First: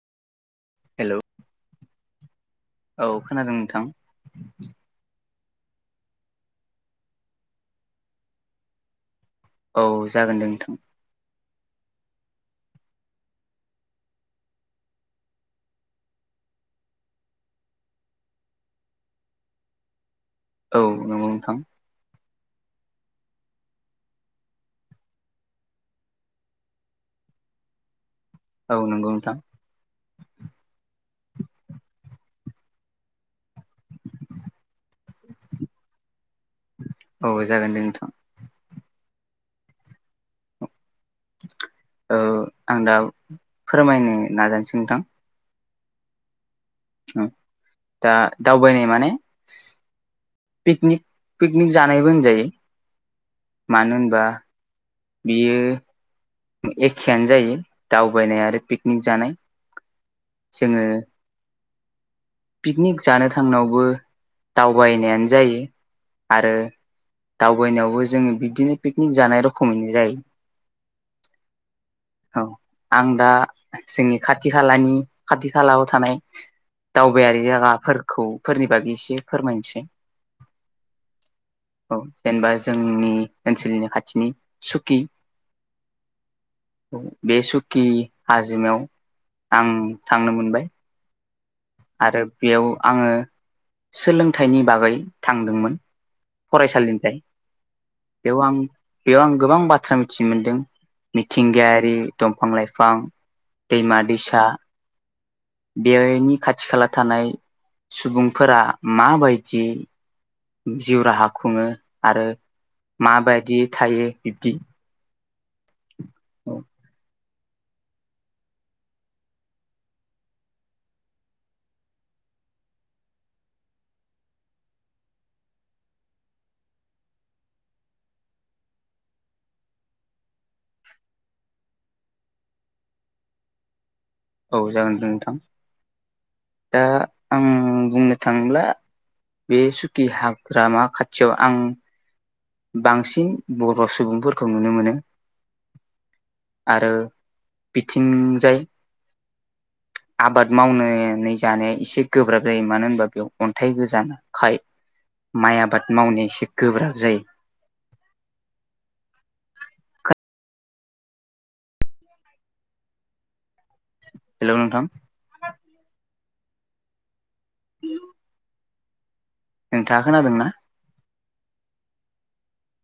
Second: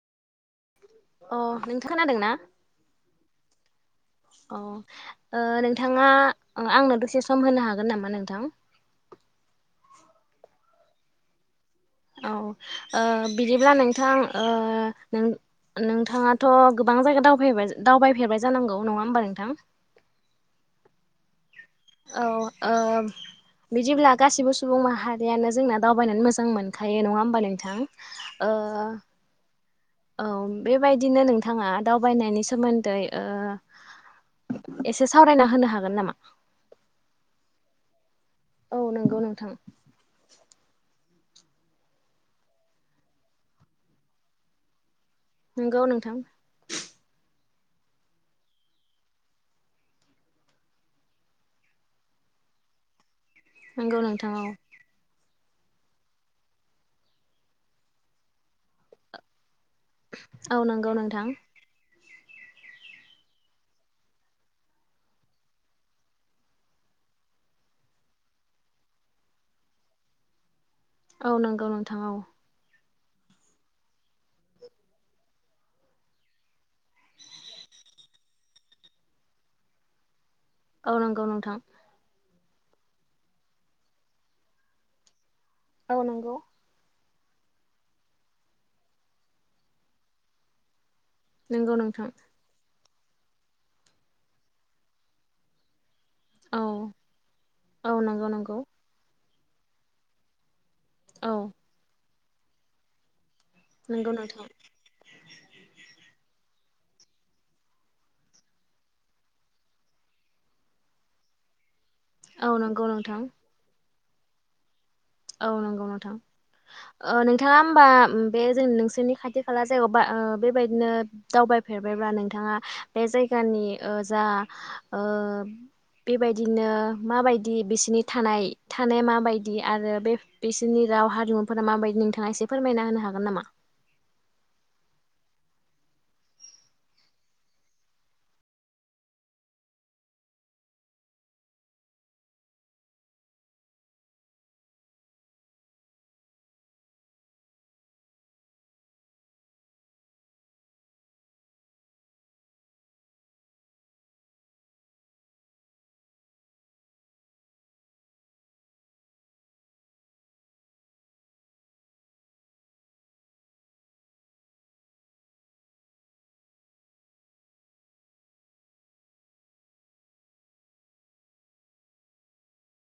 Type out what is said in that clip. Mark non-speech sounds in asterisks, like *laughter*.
Hello अ खोनादोंना? औ खोनादों नोंथां ओ नोंथाङा आंनो दसे सम होनो हागोन नामा नोंथां? औ जागोन दे नोंथां। औ बिदिब्ला नोंथां नों। नोंथाङाथ' गोबां जायगा दावबाय दावबायफेरबाय जानांगौ नङा होमबा नोंथां। औ नंगौ नोंथां। औ ओ बिदिब्ला गासिबो सुबुं माहारियानो जोंना दावबायनानै मोजां मोनखायो नङा होमबा नोंथां। ओ औ नंगौ नोंथां। औ बेबायदिनो नोंथाङा दावबायनायनि सोमोन्दै एसे सावरायना होनो हागोन नामा? औ जागोन दे नोंथां। औ नंगौ नोंथां। आं दा फोरमायनो नाजानोसै नोंथां। नंगौ नोंथां। औ दा दावबायनाय माने पिकनिक पिकनिक जानायबो होनजायो। मानो नंगौ होनबा नोंथां औ। बियो एखेयानो जायो दावबायनाय आरो पिकनिक जानाय औ जोङो नंगौ नोंथां। पिकनिक जानो थांनायावबो दावबायनायानो जायो आरो। दावबायनायावबो जोङो बिदिनो पिकनिक जानाय रखमैनो जायो औ नंगौ नोंथां औ आं दा जोंनि खाथि खालानि खाथि खालायाव थानाय दावबायारि जायगाफोरखौ फोरनि बागै एसे फोरमायनोसै। औ नंगौ नोंथां। औ जेनेबा जोंनि ओनसोलनि खाथिनि सुकि औ नंगौ। बे सुकि हाजिमायाव आं थांनो मोनबाय। नंगौ नोंथां आरो बेयाव आङो सोलोंथाइनि बागै थांदोंमोन। औ फरायसालिनिफ्राय औ नंगौ बेयाव आं नंगौ बेयाव आं गोबां बाथ्रा मिथिनो मोनदों। औ मिथिंगायारि दंफां लाइफां। दैमा नंगौ दैसा नोंथां बेनि खाथि खाला थानाय सुबुंफोरा माबायदि जिउ राहा खुङो आरो औ नंगौ नोंथां माबायदि थायो बिब्दि औ नंगौ नोंथां औ नों नोंथाङा होमबा बे जों नोंसोरनि खाथि खाला जायगायाबा बेबायदिनो दावबायफेरबायब्ला नोंथाङा। बे जायगानि जा बेबायदिनो माबायदि बिसिनि थानाय थानाया माबायदि आरो बे बिसोरनि राव हारिमुफोरा माबायदि नोंथाङा एसे फोरमायना होनो हागोन नामा? औ जागोन दे नोंथां दा आं बुंनो थाङोब्ला। बे सुकि हाग्रामा खाथियाव आं बांसिन बर' सुबुंफोरखौ नुनो मोनो आरो बिथिंजाय *inaudible* आबाद मावनानै जानाया एसे गोब्राब जायो मानो होनबा बेयाव अन्थाइ गोजा खाय माइ आबाद मावनाय एसे गोब्राब जायो हेल' नोंथां औ नोंथाङा खोनादों ना?